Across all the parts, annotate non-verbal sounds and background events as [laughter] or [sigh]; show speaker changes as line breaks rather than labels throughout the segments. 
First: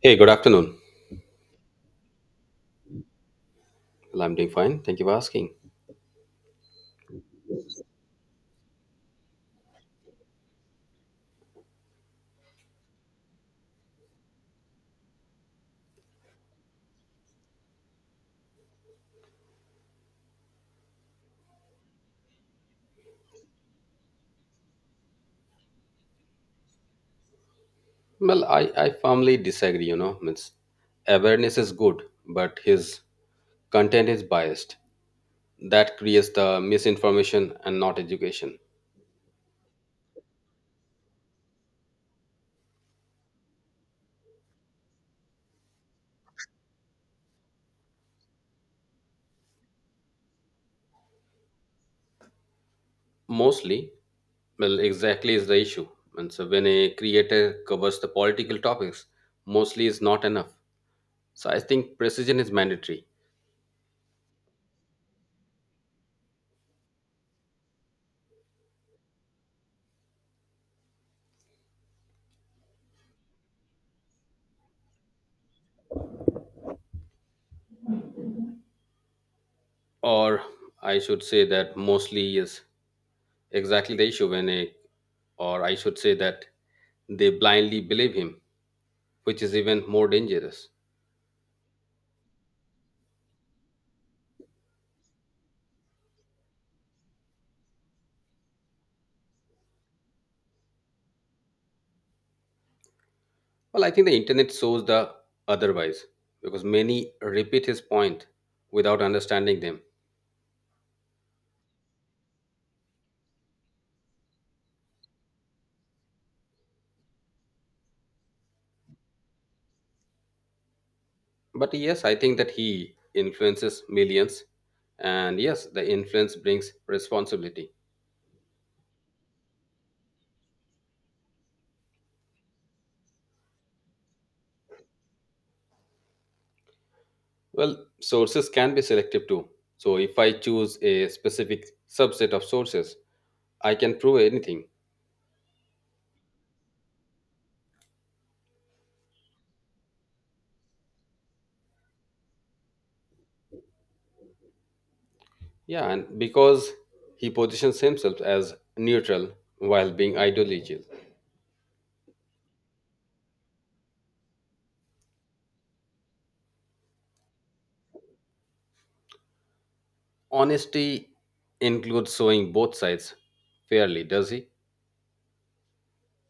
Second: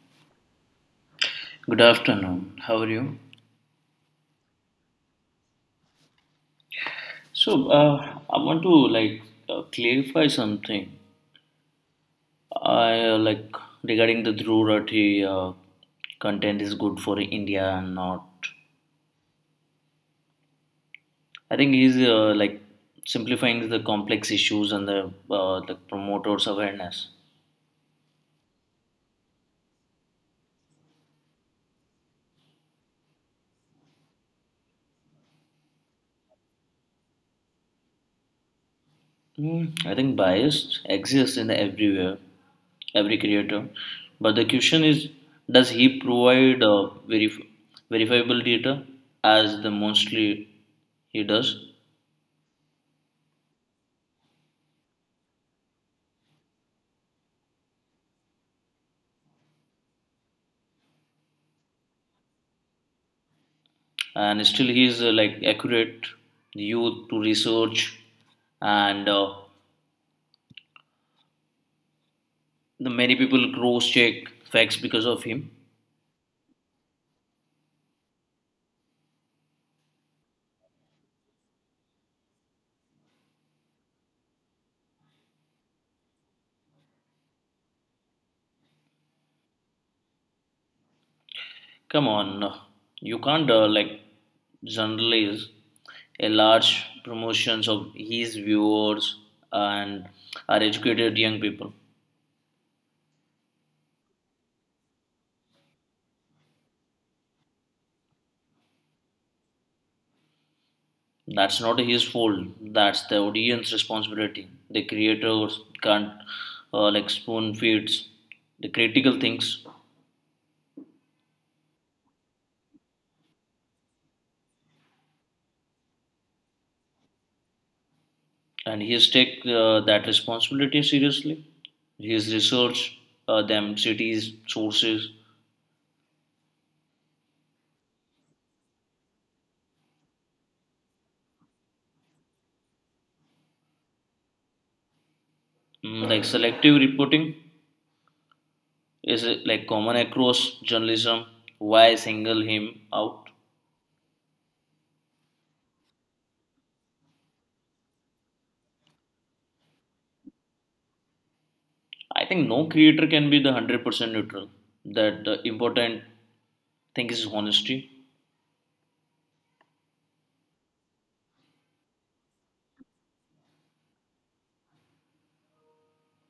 Hey, good afternoon.
Good afternoon. How are you?
Well, I'm doing fine. Thank you for asking.
So I want to like clarify something. I, regarding the Dhruv Rathi, content is good for India and not. I think he's simplifying the complex issues and the promoters awareness.
Well, I firmly disagree. Awareness is good, but his content is biased. That creates the misinformation and not education.
I think bias exists in everywhere, every creator. But the question is, does he provide verifiable data as the mostly he does?
Mostly, well, exactly is the issue. And so when a creator covers the political topics, mostly is not enough. So I think precision is mandatory.
And still, he is like accurate you to research, and the many people cross check facts because of him.
Or I should say that mostly is. Exactly the issue when a, or I should say that they blindly believe him, which is even more dangerous.
Come on, no. You can't like generalize a large promotions of his viewers and are educated young people.
Well, I think the internet shows the otherwise because many repeat his point without understanding them.
That's not his fault. That's the audience responsibility. The creators can't like spoon feeds the critical things,
But yes, I think that he influences millions, and yes, the influence brings responsibility.
and he's take that responsibility seriously. His research, them cities, sources,
Well, sources can be selective too. So if I choose a specific subset of sources, I can prove anything.
like selective reporting is it like common across journalism? Why single him out?
Yeah, and because he positions himself as neutral while being ideological.
I think no creator can be the 100% neutral. That the important thing is honesty.
Honesty includes showing both sides fairly, does he?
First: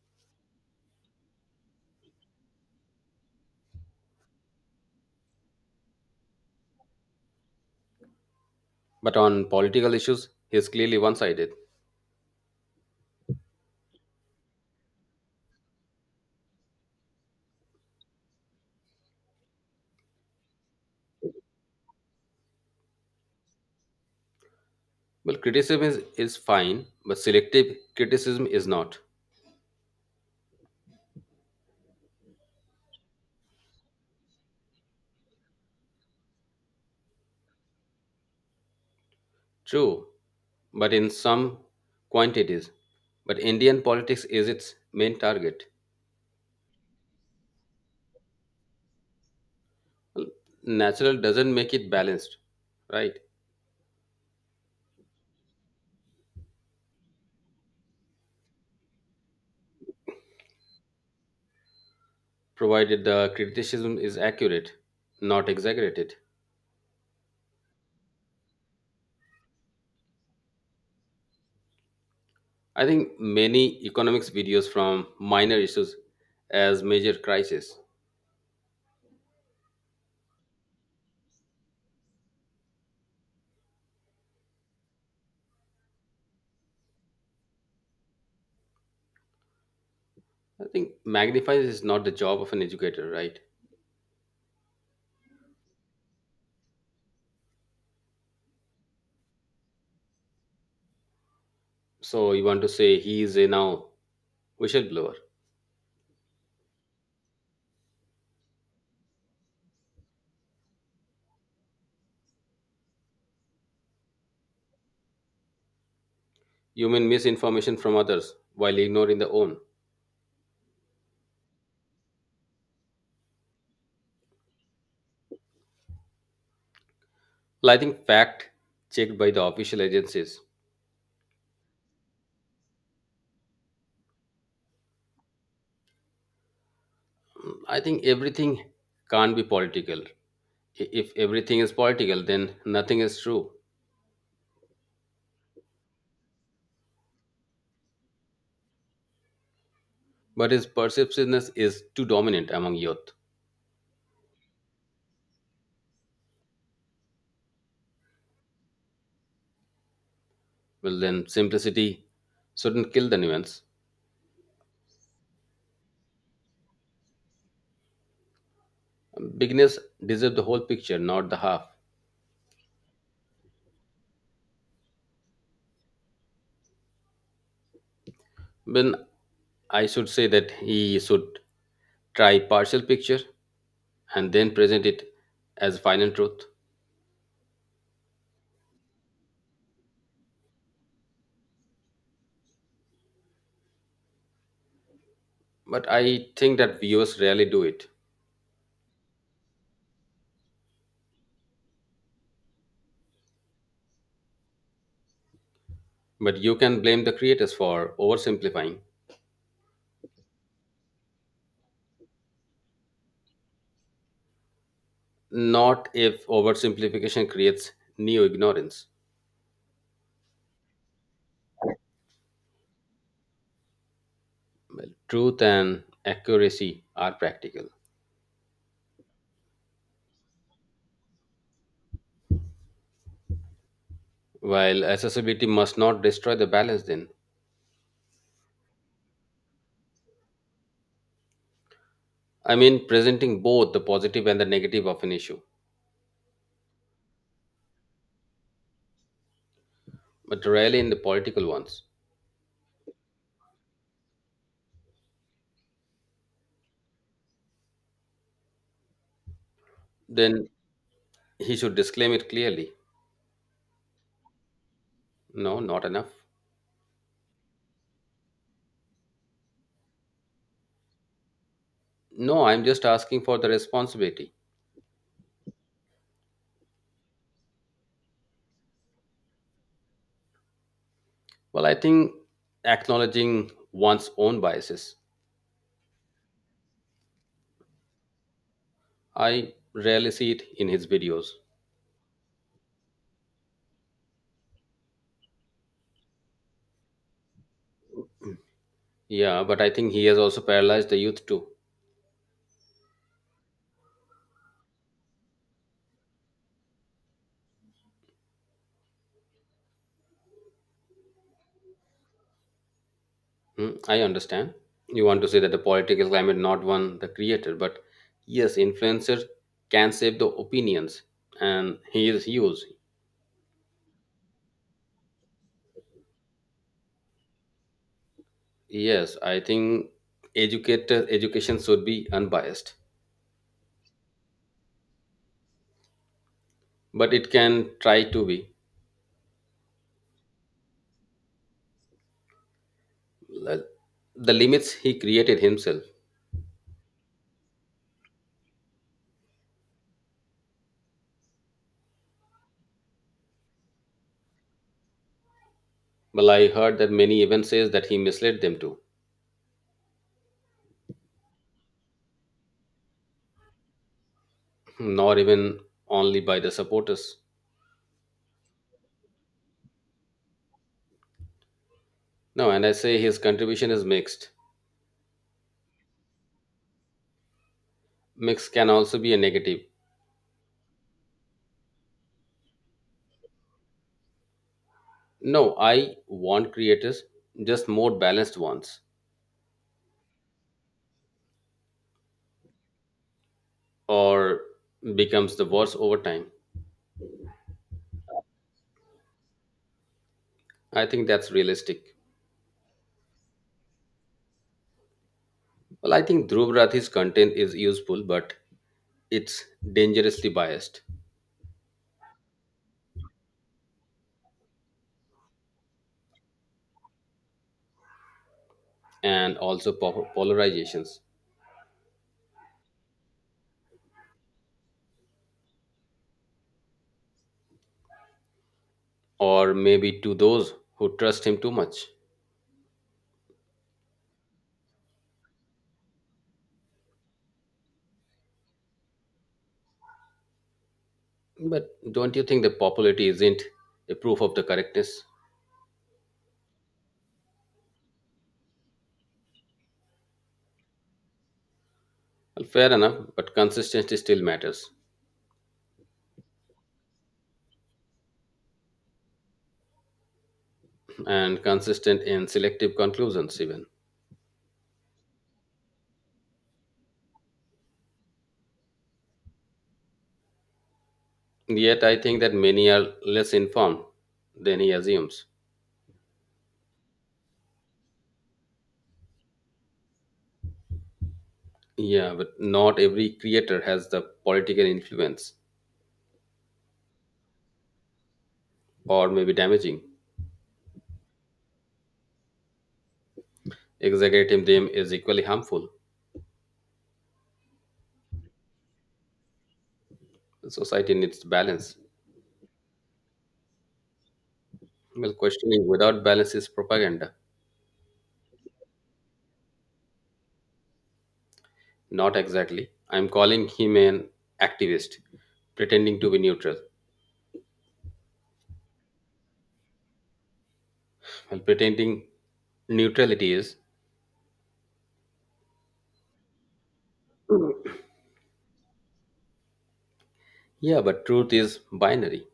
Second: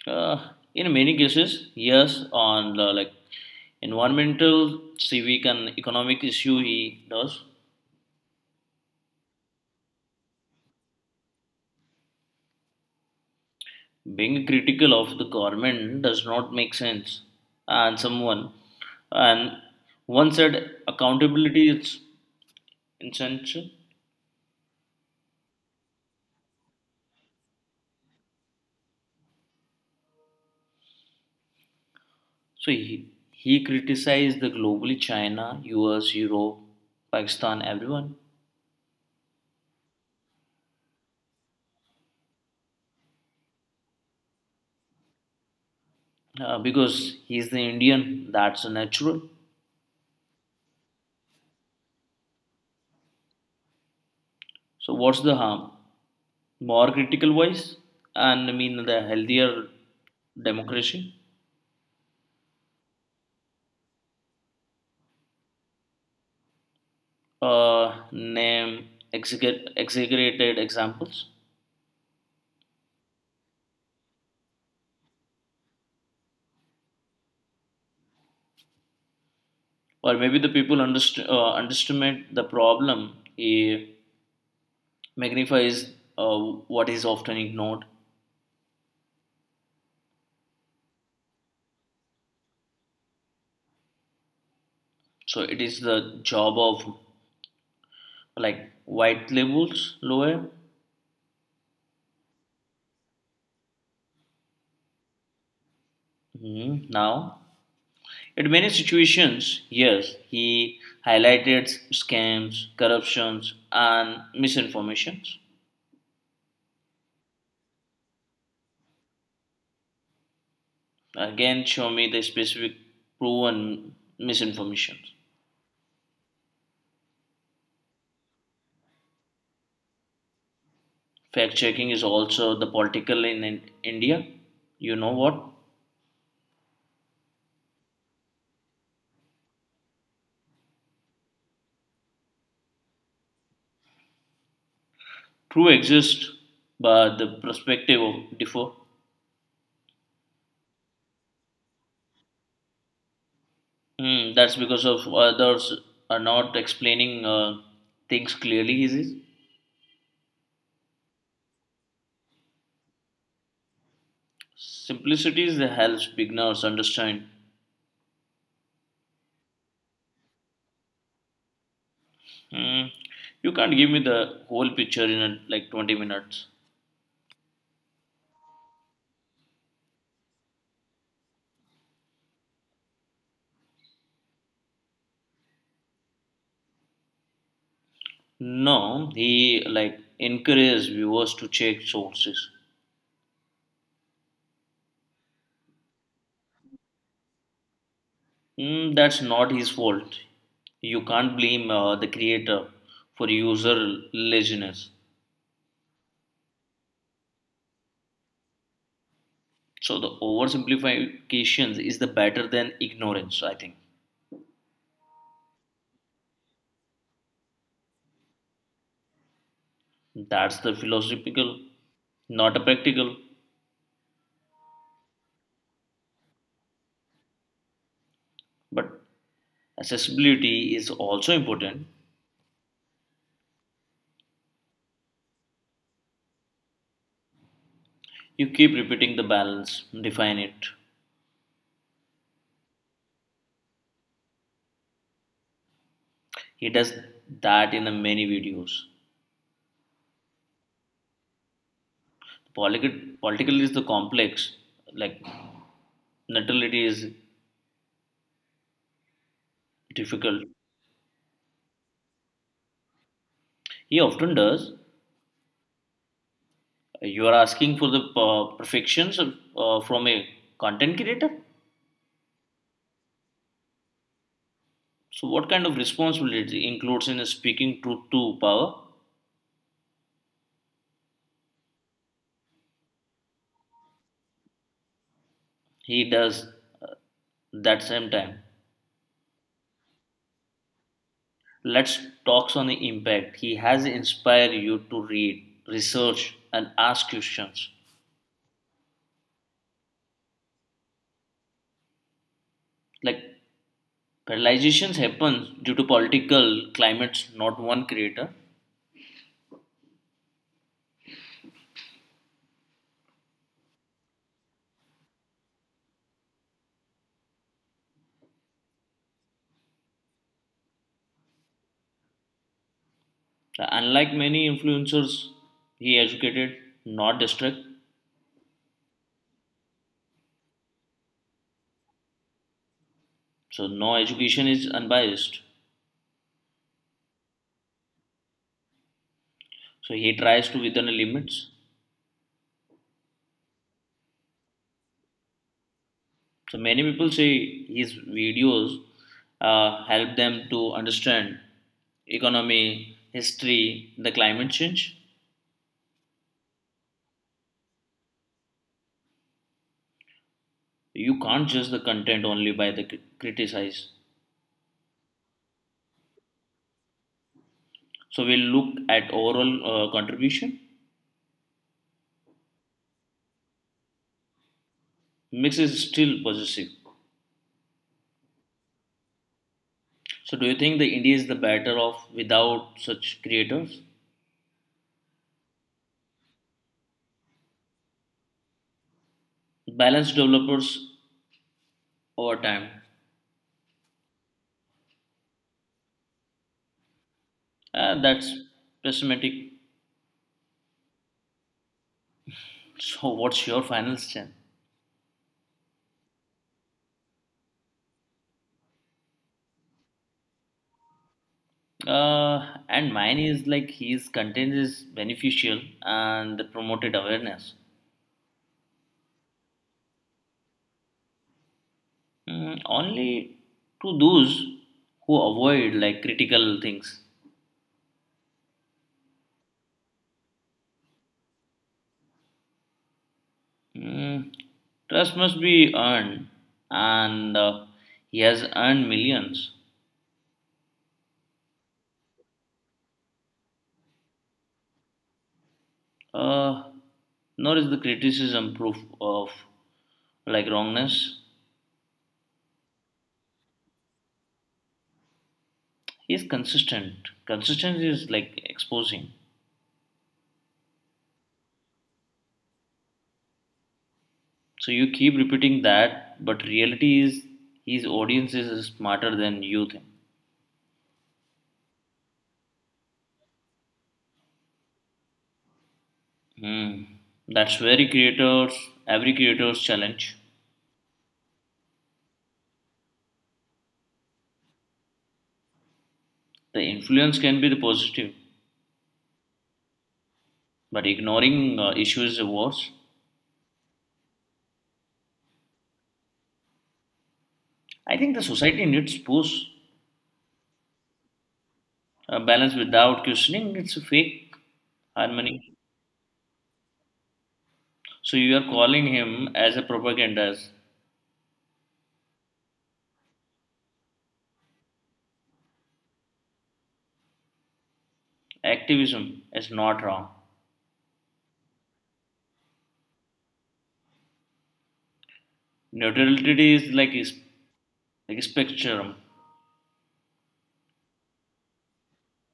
Uh, in many cases, yes, on the, like environmental, civic, and economic issue, he does.
But on political issues, he is clearly one sided.
Being critical of the government does not make sense, and someone and one said accountability is essential.
Well, criticism is fine, but selective criticism is not.
So he criticized the globally China, US, Europe, Pakistan, everyone
True, but in some quantities. But Indian politics is its main target.
because he's the Indian. That's natural.
Well, natural doesn't make it balanced, right?
So what's the harm? More critical voice and I mean the healthier democracy.
Provided the criticism is accurate, not exaggerated.
Name execute, exaggerated examples,
I think many economics videos from minor issues as major crisis.
or maybe the people underestimate the problem. He magnifies uh, what is often ignored.
I think magnifies is not the job of an educator, right?
So it is the job of like white labels lower.
So you want to say he is a now whistleblower.
Mhm, now. In many situations, yes, he highlighted scams, corruptions, and misinformations.
You mean misinformation from others while ignoring the own.
Again, show me the specific proven misinformations.
Well, I think fact checked by the official agencies.
Fact checking is also the political in India. You know what?
I think everything can't be political. If everything is political, then nothing is true.
True exists, but the perspective of differ.
But if perceptiveness is too dominant among youth,
Hmm, that's because of others are not explaining things clearly. Is it?
well, then simplicity shouldn't kill the nuance.
Simplicity is that helps beginners understand.
Beginners deserve the whole picture, not the half.
Hmm, you can't give me the whole picture in a, like 20 minutes.
Then I should say that he should try partial picture and then present it as final truth.
No, he like encourages viewers to check sources.
But I think that viewers rarely do it.
That's not his fault. You can't blame the creator for user laziness.
But you can blame the creators for oversimplifying.
So the oversimplifications is the better than ignorance. I think
Not if oversimplification creates new ignorance.
that's the philosophical, not a practical.
Well, truth and accuracy are practical.
But accessibility is also important.
While accessibility must not destroy the balance, then.
You keep repeating the balance, define it.
I mean, presenting both the positive and the negative of an issue,
He does that in the many videos.
but rarely in the political ones.
Political is the complex, like neutrality is difficult.
Then he should disclaim it clearly.
He often does.
No, not enough.
You are asking for the from a content creator.
No, I'm just asking for the responsibility.
So, what kind of responsibility includes in speaking truth to power?
Well, I think acknowledging one's own biases.
He does uh, that same time.
I rarely see it in his videos.
Let's talk on the impact. He has inspired you to read, research, and ask questions
Yeah, but I think he has also paralyzed the youth too.
like. Paralyzations happens due to political climates, not one creator.
Mm, I understand. You want to say that the political climate not one the creator, but yes, influencers can shape the opinions, and he is huge.
Unlike many influencers, he educated, not distract.
Yes, I think educator education should be unbiased,
So no education is unbiased.
but it can try to be.
So he tries to within the limits.
Like, the limits he created himself.
So many people say his videos help them to understand economy, history, the climate change.
Well, I heard that many even says that he misled them too,
You can't judge the content only by the criticize.
not even only by the supporters.
So we'll look at overall contribution.
No, and I say his contribution is mixed.
Mix is still possessive.
Mix can also be a negative.
So, do you think the indie is the better off without such creators?
No, I want creators, just more balanced ones,
Balanced developers over time.
or becomes the worst over time.
That's pessimistic.
I think that's realistic.
So, what's your final stand?
Well, I think Dhruv Rathi's content is useful, but it's dangerously biased
And mine is like his content is beneficial and promoted awareness.
and also polarizations,
Only to those who avoid like critical things.
or maybe to those who trust him too much.
Mm, Trust must be earned, and he has earned millions.
But don't you think the popularity isn't a proof of the correctness?
Uh, Nor is the criticism proof of like wrongness.
Well, fair enough, but consistency still matters,
Is consistent. Consistency is like exposing.
and consistent in selective conclusions, even.
So you keep repeating that, but reality is his audience is smarter than you think.
Yet I think that many are less informed than he assumes.
Hmm. That's very creators every creator's challenge.
Yeah, but not every creator has the political influence
The influence can be the positive,
or maybe damaging.
but ignoring issues is worse.
Exaggerating them is equally harmful.
I think the society needs push,
Society needs balance.
a balance without questioning. It's a fake
Well,
harmony.
questioning without balance is propaganda.
So you are calling him as a propagandist.
Not exactly. I'm calling him an activist, pretending to be neutral.
Activism is not wrong.
Well, pretending neutrality is,
Neutrality is like a, like a spectrum.
yeah, but truth is binary,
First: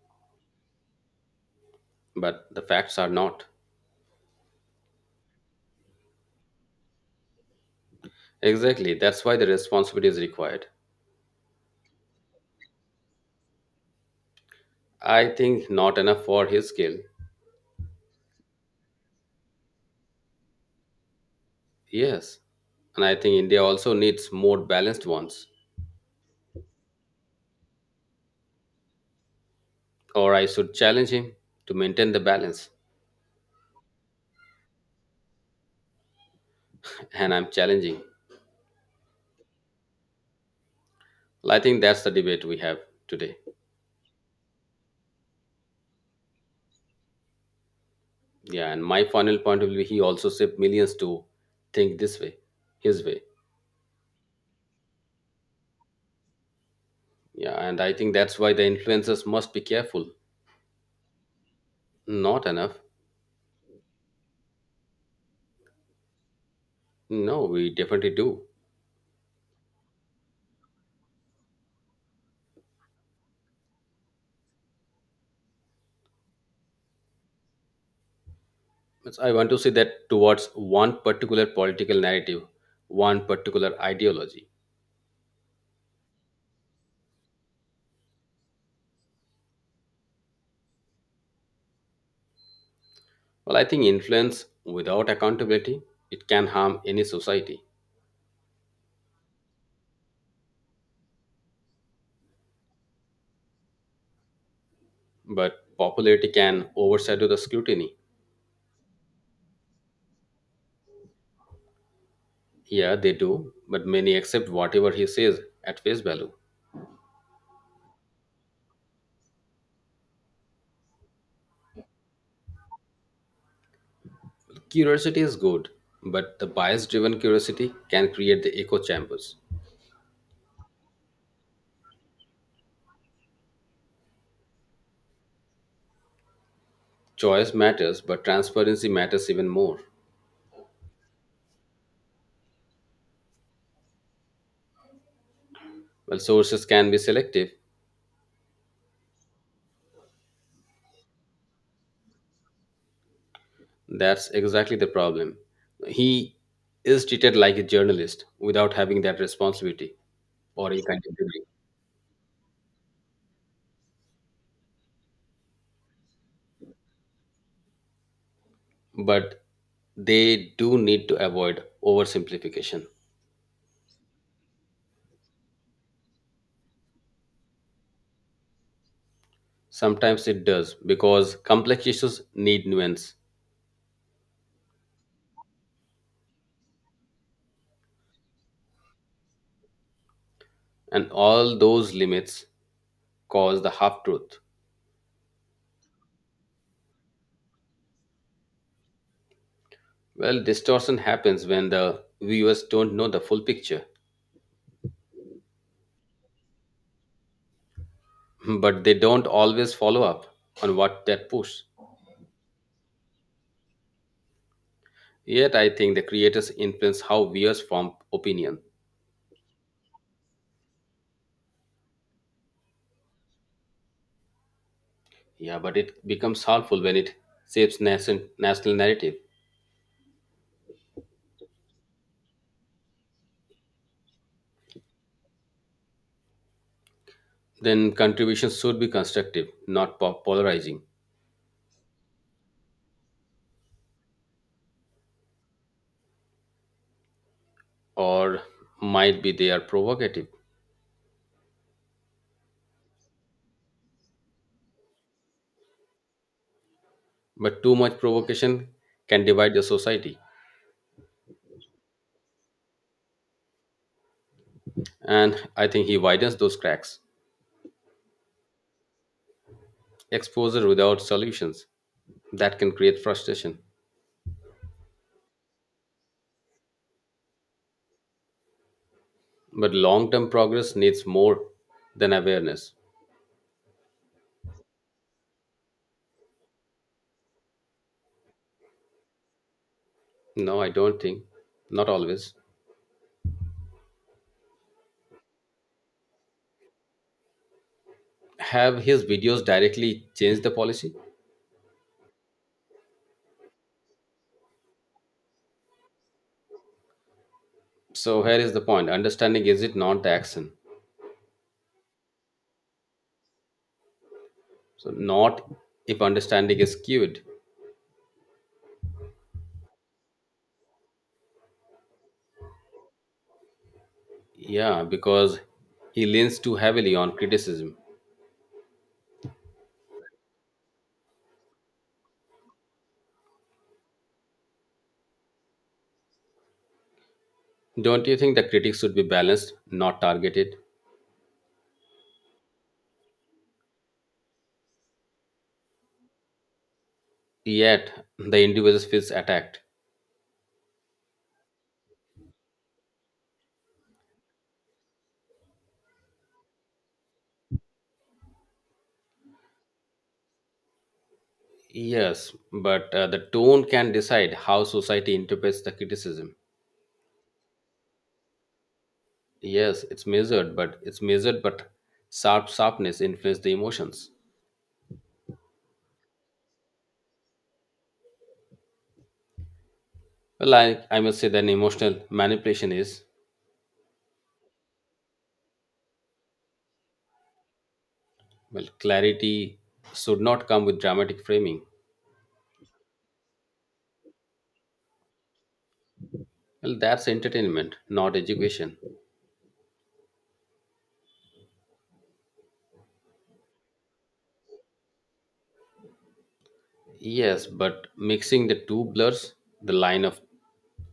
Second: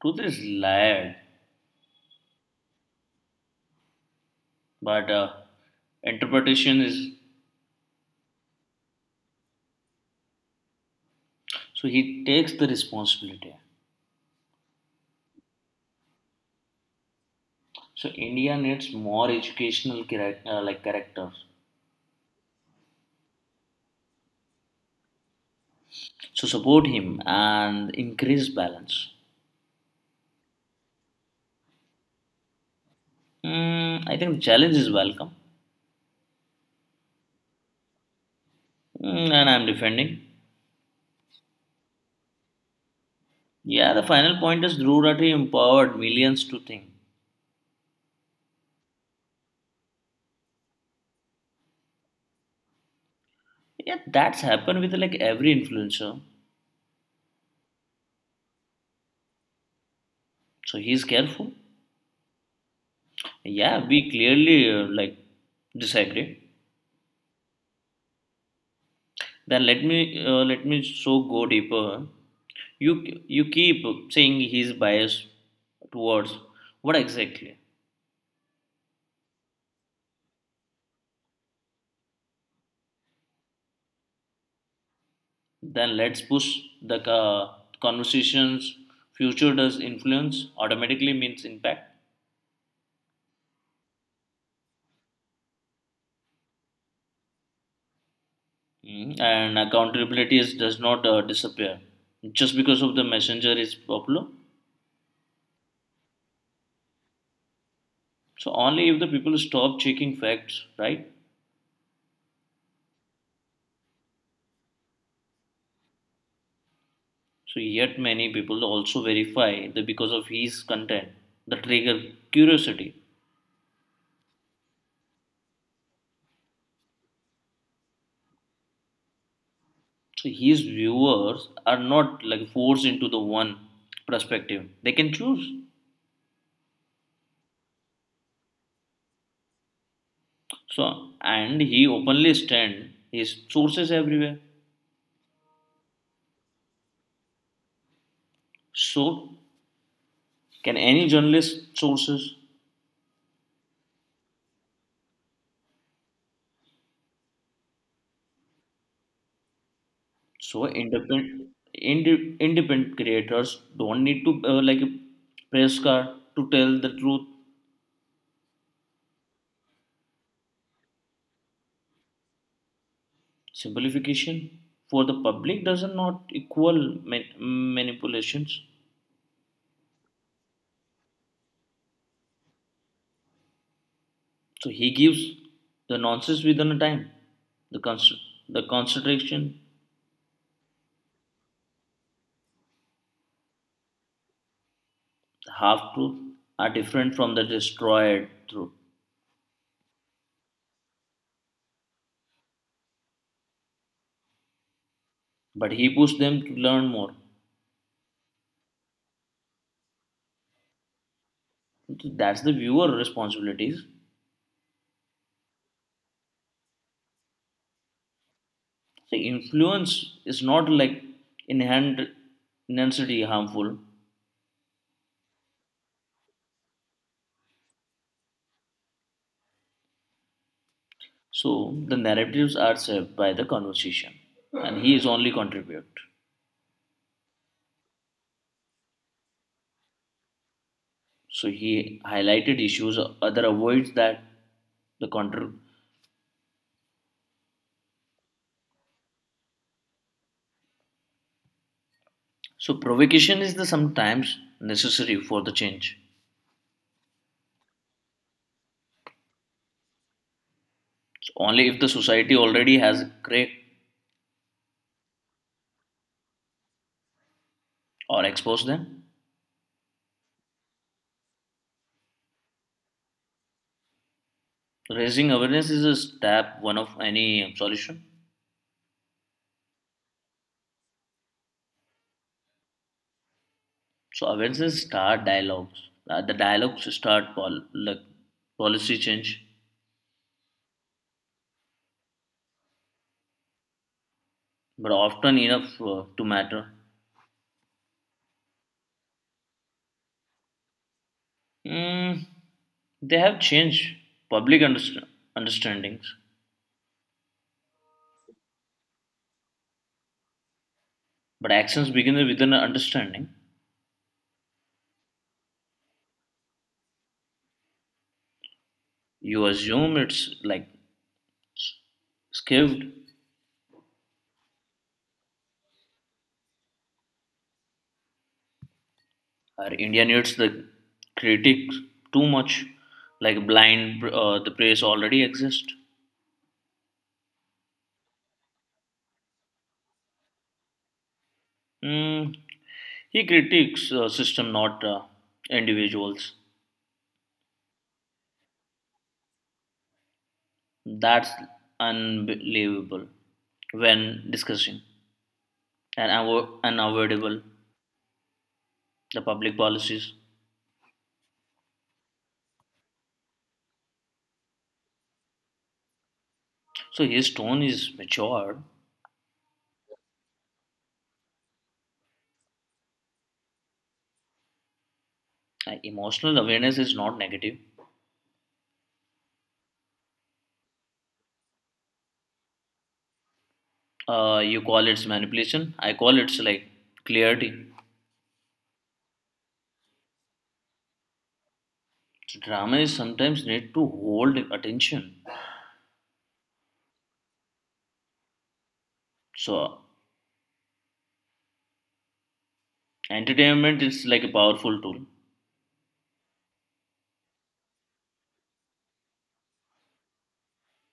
Truth is layered,
but the facts are not.
but interpretation is
Exactly. That's why the responsibility is required.
so he takes the responsibility.
I think not enough for his skill.
So India needs more educational character, like characters.
Yes. And I think India also needs more balanced ones.
So support him and increase balance.
Or I should challenge him to maintain the balance.
I think the challenge is welcome.
[laughs] And I'm challenging.
And I'm defending.
Well, I think that's the debate we have today.
Yeah, the final point is Dhruv Rathi empowered millions to think.
Yeah. And my final point will be he also saved millions to think this way, his way.
Yeah, that's happened with like every influencer.
Yeah. And I think that's why the influencers must be careful.
So he's careful.
Not enough.
Yeah, we clearly like disagree.
No, we definitely do.
Then let me so go deeper. You keep saying he's biased towards what exactly?
I want to say that towards one particular political narrative, one particular ideology.
Then let's push the conversations. Future does influence automatically means impact.
Well, I think influence without accountability, it can harm any society,
Mhm. And accountability is, does not disappear just because of the messenger is popular.
but popularity can overshadow the scrutiny.
So only if the people stop checking facts, right?
Yeah, they do, but many accept whatever he says at face value.
So yet many people also verify that because of his content, the trigger curiosity.
Curiosity is good, but the bias-driven curiosity can create the echo chambers.
So his viewers are not like forced into the one perspective. They can choose.
Choice matters, but transparency matters even more.
So and he openly stand his sources everywhere.
Well, sources can be selective.
So can any journalist sources?
That's exactly the problem. He is treated like a journalist without having that responsibility
So
or accountability.
independent creators don't need to like a press car to tell the truth
But they do need to avoid oversimplification.
simplification for the public does not equal manipulations
Sometimes it does because complex issues need nuance,
so he gives the nonsense within a time the cons- the concentration
and all those limits cause the half truth.
the half truth are different from the destroyed truth
Well, distortion happens when the viewers don't know the full picture,
but he pushed them to learn more.
[laughs] but they don't always follow up on what that push.
So that's the viewer responsibilities
Yet, I think the creators influence how viewers form opinion.
the influence is not like inherent intensity harmful
Yeah, but it becomes harmful when it shapes national narrative.
so the narratives are saved by the conversation and he is only contribute.
Then contributions should be constructive, not polarizing,
So he highlighted issues other avoids that the control.
or might be they are provocative.
So provocation is the sometimes necessary for the change.
But too much provocation can divide the society,
So only if the society already has cracked
and I think he widens those cracks.
or exposed them.
Exposure without solutions that can create frustration.
Raising awareness is a step one of any solution.
But long term progress needs more than awareness.
So awareness start dialogues. The dialogues start like policy change,
No, I don't think, not always.
but often enough to matter.
Have his videos directly changed the policy?
Mm, they have changed public understandings.
So here is the point understanding is it not the action?
But actions begin with an understanding.
So, not if understanding is skewed.
You assume it's like skewed,
Yeah, because he leans too heavily on criticism.
or India needs the critic too much, like blind the praise already exists.
Don't you think the critics should be balanced, not targeted?
Mm, he critiques system, not individuals.
Yet, the individual feels attacked.
That's unbelievable when discussing and unavoidable the public policies.
Yes, but the tone can decide how society interprets the criticism.
So his tone is mature.
Yes, it's measured, but sharp sharpness influence the emotions.
Emotional awareness is not negative.
Well, I must say that emotional manipulation is,
You call it manipulation, I call it like clarity.
well, clarity should not come with dramatic framing.
So drama is sometimes need to hold attention
Well, that's entertainment, not education.
so entertainment is like a powerful tool
Yes, but mixing the two blurs the line of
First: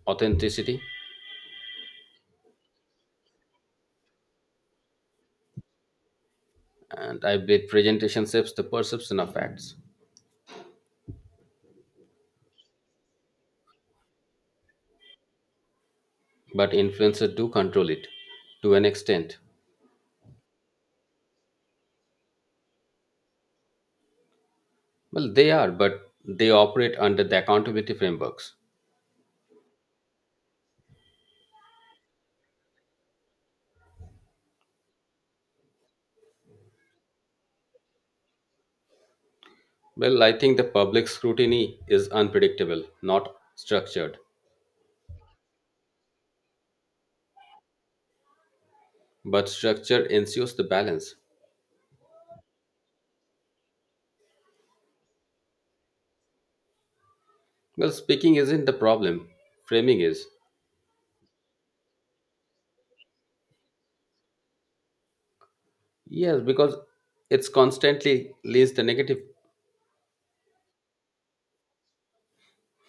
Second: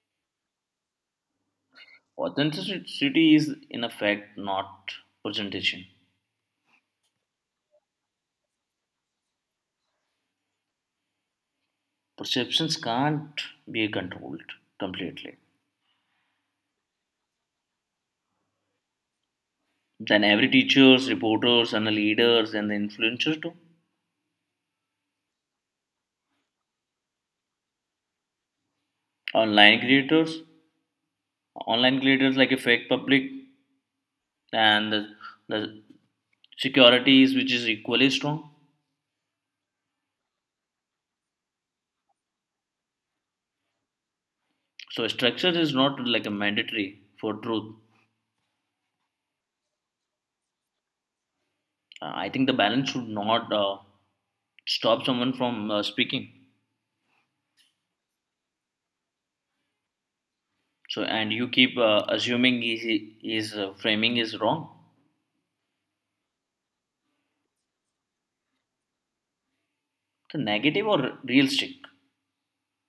authenticity,
authenticity is in effect not presentation
and I believe presentation shapes the perception of facts.
perceptions can't be controlled completely
But influencers do control it to an extent.
then every teachers reporters and the leaders and the influencers too
Well, they are, but they operate under the accountability frameworks.
online creators online creators like a fake public and the securities which is equally strong.
Well, I think the public scrutiny is unpredictable, not structured.
So structure is not like a mandatory for truth.
But structure ensures the balance.
I think the balance should not stop someone from speaking.
Well, speaking isn't the problem, framing is.
So and you keep assuming his framing is wrong,
Yes, because it's constantly leads the negative.
the negative or realistic.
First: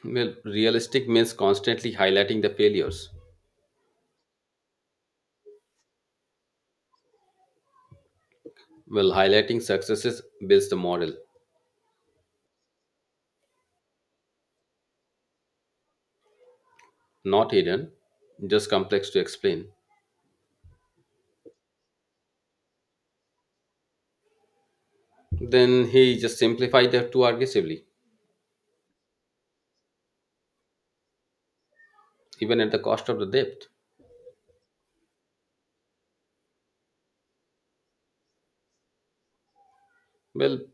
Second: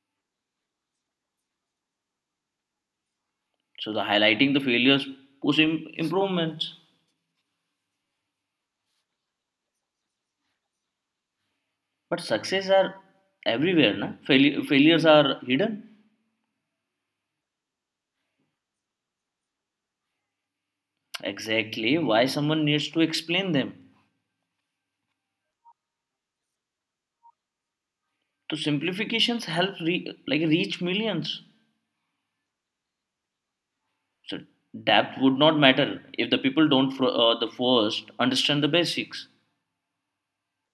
Well, realistic means constantly highlighting the failures.
So the highlighting the failures push improvements.
Well, highlighting successes builds the model,
But success are everywhere, na? Failures are hidden.
not hidden, just complex to explain.
Exactly why someone needs to explain them.
Then he just simplified that too aggressively,
So simplifications help like reach millions.
even at the cost of the depth.
So depth would not matter if the people don't the first understand the basics.
Well,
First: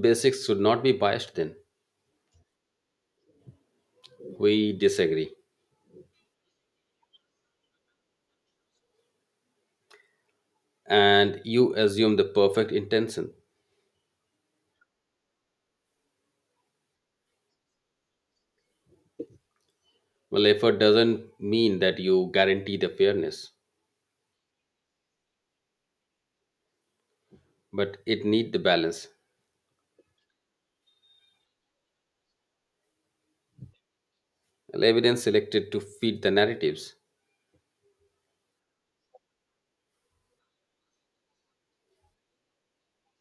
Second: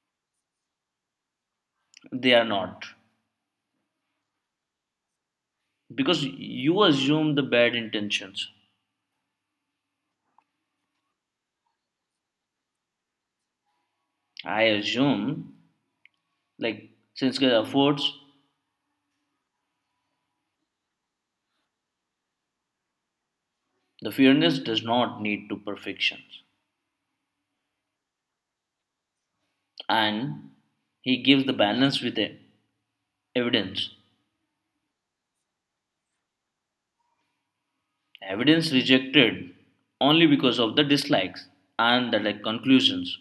basics should not be biased then.
They are not
We disagree.
because you assume the bad intentions.
And you assume the perfect intention.
I assume like since God affords
Well, effort doesn't mean that you guarantee the fairness,
the fairness does not need to perfections
but it need the balance.
and he gives the balance with evidence.
Well, evidence selected to feed the narratives.
Evidence rejected only because of the dislikes and the like conclusions.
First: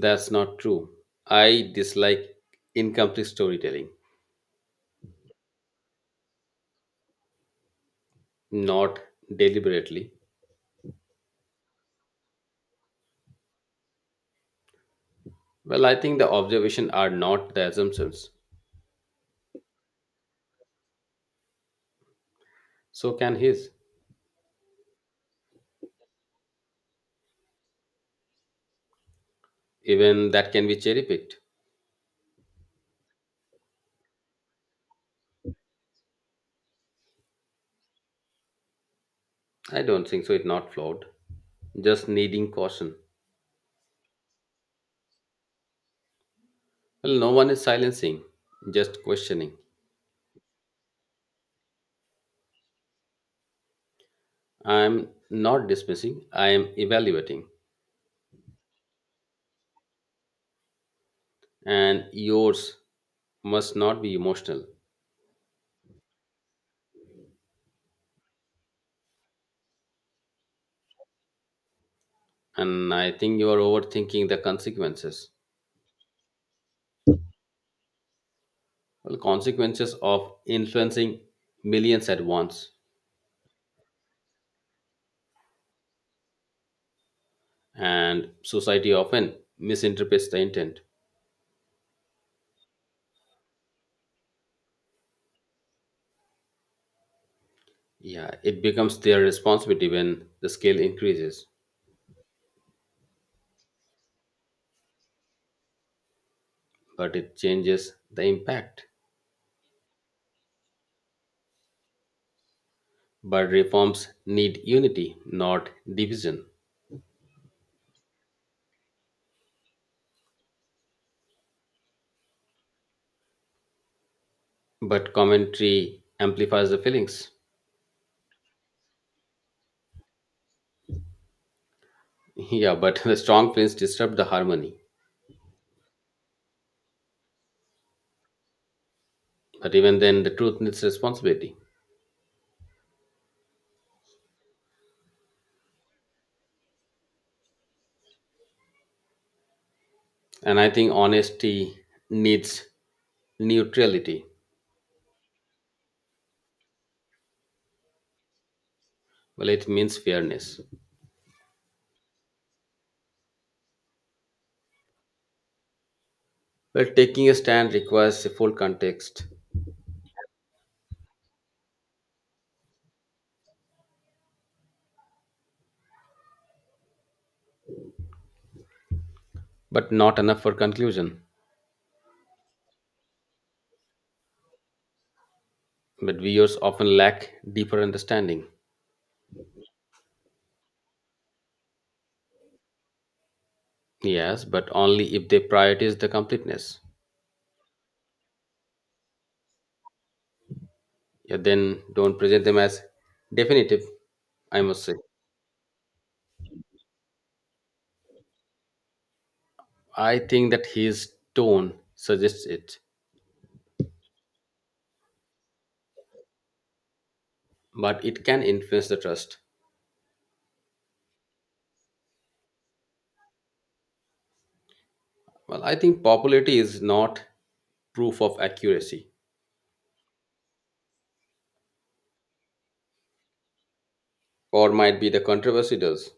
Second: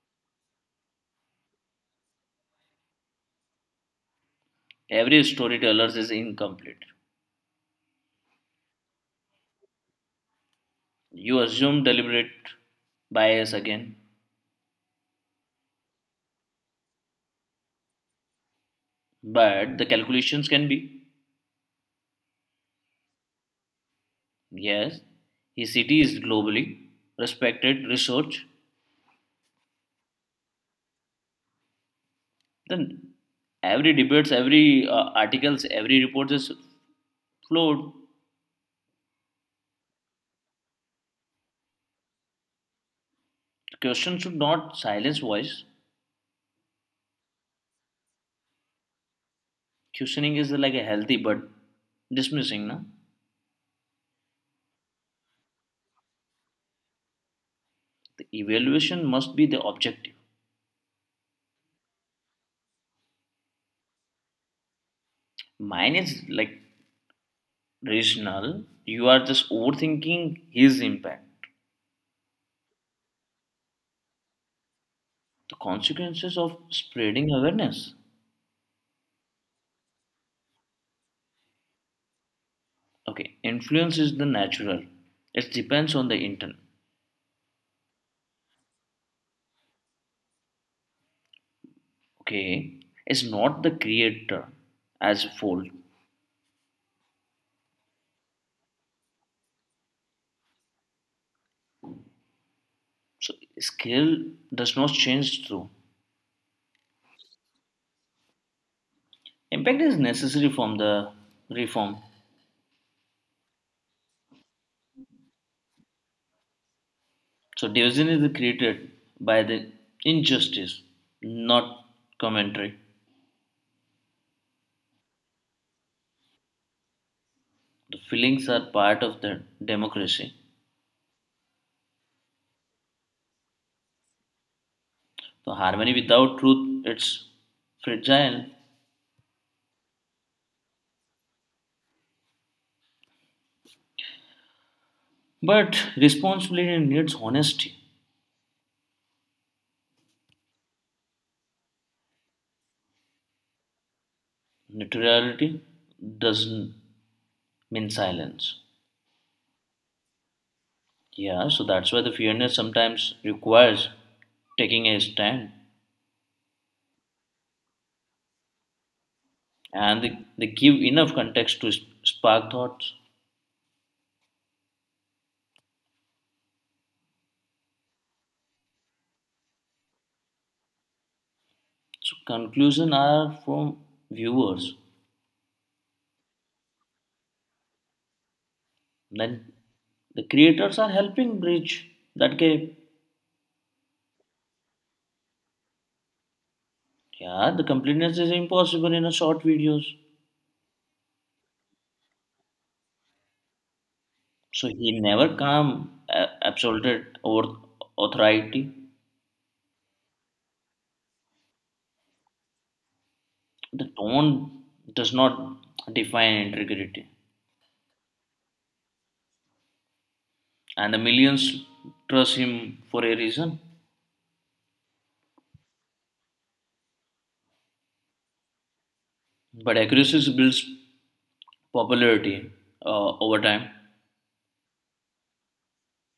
That's not true. I dislike incomplete storytelling,
Every storyteller is incomplete.
not deliberately.
You assume deliberate bias again.
Well, I think the observation are not the assumptions.
But the calculations can be
So can his.
yes, his city is globally respected research.
Even that can be cherry picked.
Then every debates, every articles, every report is flowed.
I don't think so. It's not flawed. Just needing caution.
Question should not silence voice.
Well, no one is silencing, just questioning.
Questioning is like a healthy but dismissing. Na?
I'm not dismissing, I am evaluating.
The evaluation must be the objective.
And yours must not be emotional.
Mine is like rational. You are just overthinking his impact,
And I think you are overthinking the consequences.
the consequences of spreading awareness.
Well, consequences of influencing millions at once,
Okay, influence is the natural. It depends on the intent.
and society often misinterprets the intent.
Okay, it's not the creator as a whole.
Yeah, it becomes their responsibility when the scale increases,
So skill does not change through.
but it changes the impact,
Impact is necessary from the reform.
but reforms need unity not division,
So division is created by the injustice, not commentary.
but commentary amplifies the feelings.
The feelings are part of the democracy.
Yeah, but [laughs] the strong feelings disrupt the harmony,
So harmony without truth, it's fragile.
but even then the truth needs responsibility,
But responsibility needs honesty.
and I think honesty needs neutrality.
Neutrality doesn't mean silence.
Well, it means fairness.
Yeah, so that's why the fairness sometimes requires taking a stand
Well, taking a stand requires a full context,
and they give enough context to spark thoughts.
but not enough for conclusion.
So conclusion are from viewers.
But viewers often lack deeper understanding.
Then the creators are helping bridge that gap.
Yes, but only if they prioritize the completeness.
Yeah, the completeness is impossible in a short videos.
Yeah, then don't present them as definitive, I
So
must say.
he never come absolted over authority.
I think that his tone suggests it,
The tone does not define integrity.
but it can influence the trust.
And the millions trust him for a reason.
Well, I think popularity is not proof of accuracy,
But accuracy builds popularity over time.
or might be the controversy does.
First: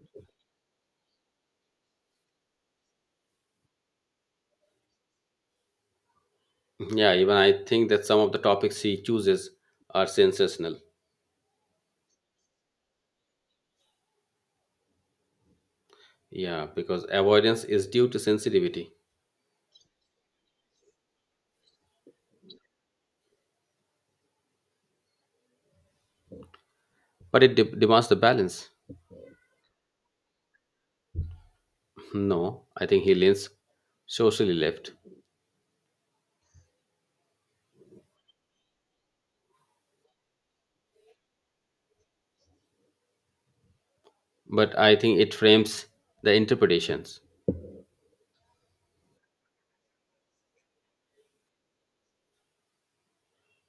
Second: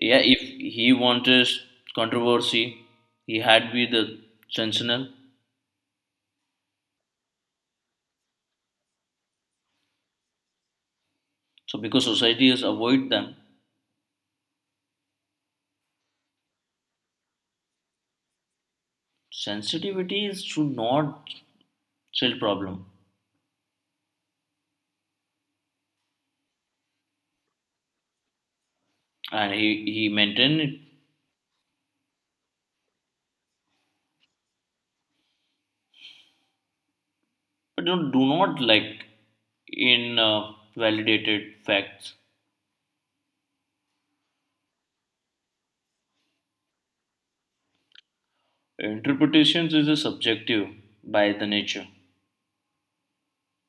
Yeah, if he wanted controversy, he had with the sensational.
Yeah, even I think that some of the topics he chooses are sensational.
So because society has avoid them,
Yeah, because avoidance is due to sensitivity,
sensitivity is, should not sell problem,
but it demands the balance.
and he maintain it.
No, I think he leans socially left,
But don't, do not like in validated facts.
but I think it frames the interpretations.
Interpretations is a subjective by the nature.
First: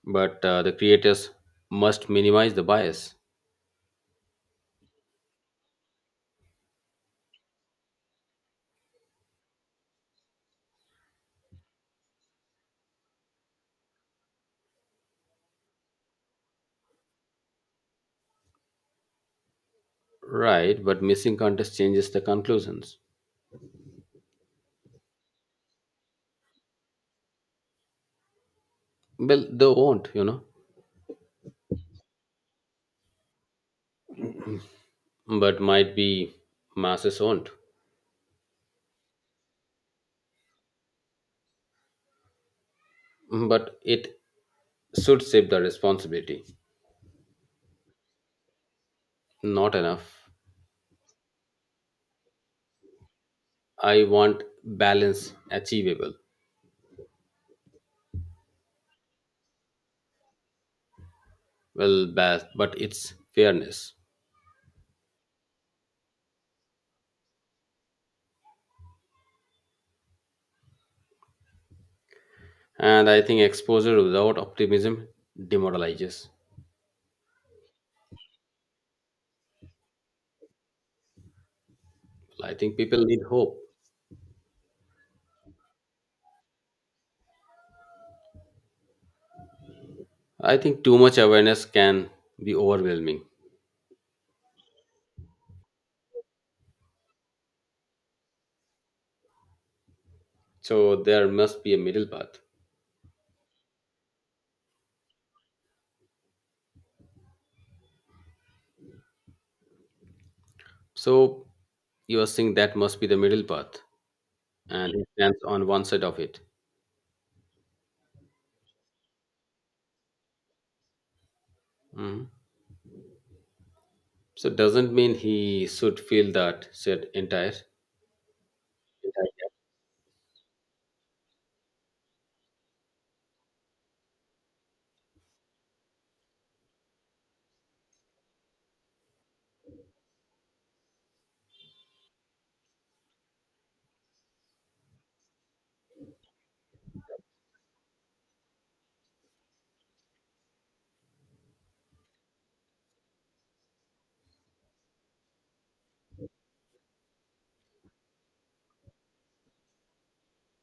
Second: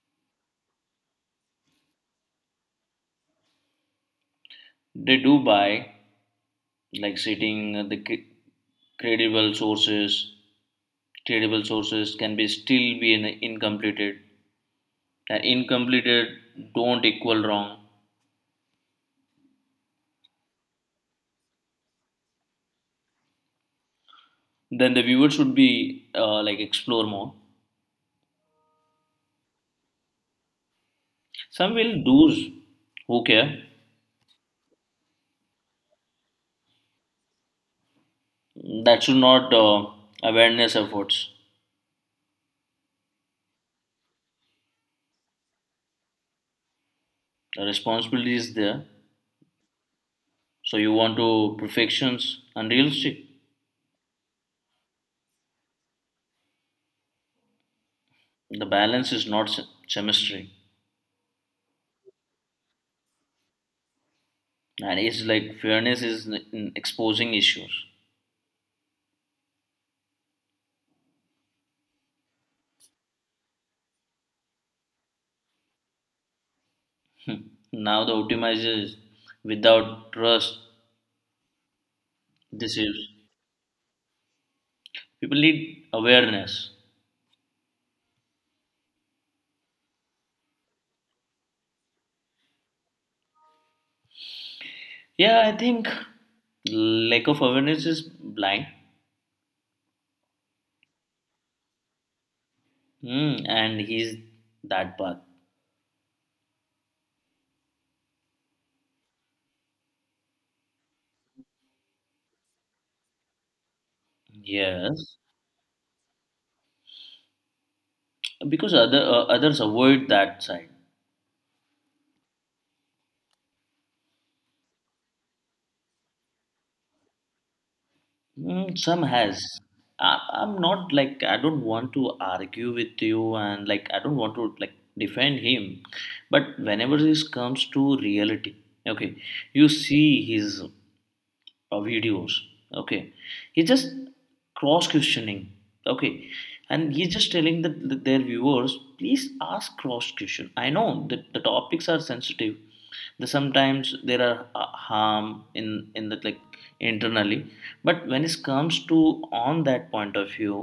But the creators must minimize the bias,
They do by like citing credible sources credible sources can be still incompleted and incompleted don't equal wrong
right? But missing context changes the conclusions.
then the viewer should be like explore more
Well, they won't,
some will do. Who care
but might be masses won't.
that should not awareness efforts
But it should shape the responsibility.
the responsibility is there
Not enough.
so you want to perfections unrealistic
I want balance, achievable,
the balance is not chemistry
well, but it's fairness.
and it's like fairness is in exposing issues.
And I think exposure without optimism demoralizes.
Now the optimizers, without trust
Well, I think
deceives.
people need hope.
People need awareness.
I think too much awareness can be overwhelming.
Yeah, I think lack of awareness is blind.
So there must be a middle path.
And he's that path.
So you are saying that must be the middle path, and he
Yes,
stands on one side of it.
because others avoid that side.
Mhm. So doesn't mean he should feel that said entire.
Some
entire.
has. I'm not like I don't want to argue with you and like I don't want to like defend him, but whenever this comes to reality, okay, you see his videos okay he's just cross questioning okay and he's just telling their viewers please ask cross question I know that the topics are sensitive the sometimes there are harm in the like internally but when it comes to on that point of view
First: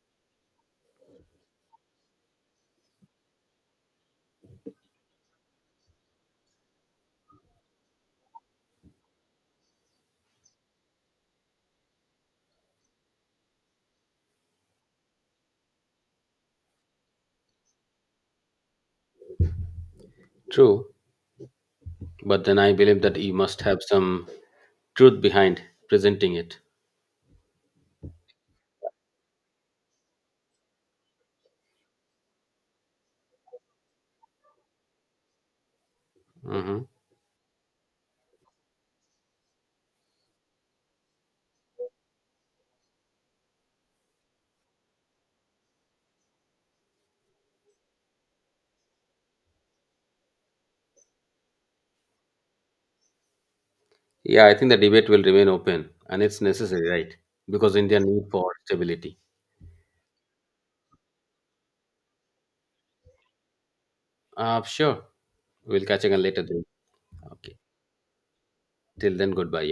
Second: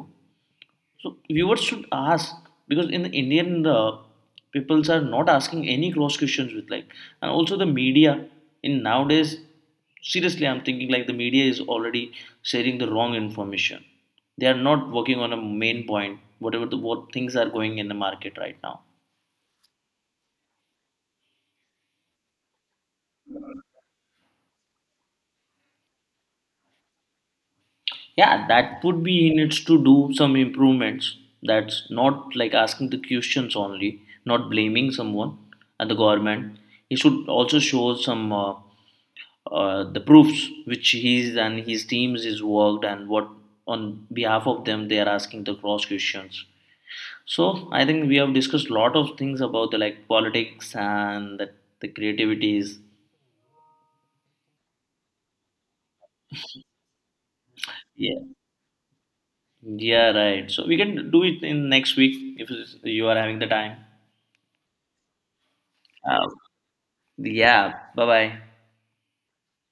so viewers should ask because in the Indian peoples are not asking any cross questions with like and also the media in nowadays seriously I'm thinking like the media is already sharing the wrong information. They are not working on a main point whatever the what things are going in the market right now.
True, but then I believe that he must have some truth behind presenting it.
Yeah, that would be needs to do some improvements. That's not like asking the questions only, not blaming someone and the government.
Mhm.
He should also show some. The proofs which he's and his teams is worked and what on behalf of them they are asking the cross questions so I think we have discussed a lot of things about the like politics and the creativities
Yeah, I think the debate will remain open and it's necessary, right? Because India
yeah
need for stability.
yeah right so we can do it in next week if you are having the time
Sure. We'll catch again
uh,
later then. Okay.
yeah bye bye
Till then, goodbye. Yeah.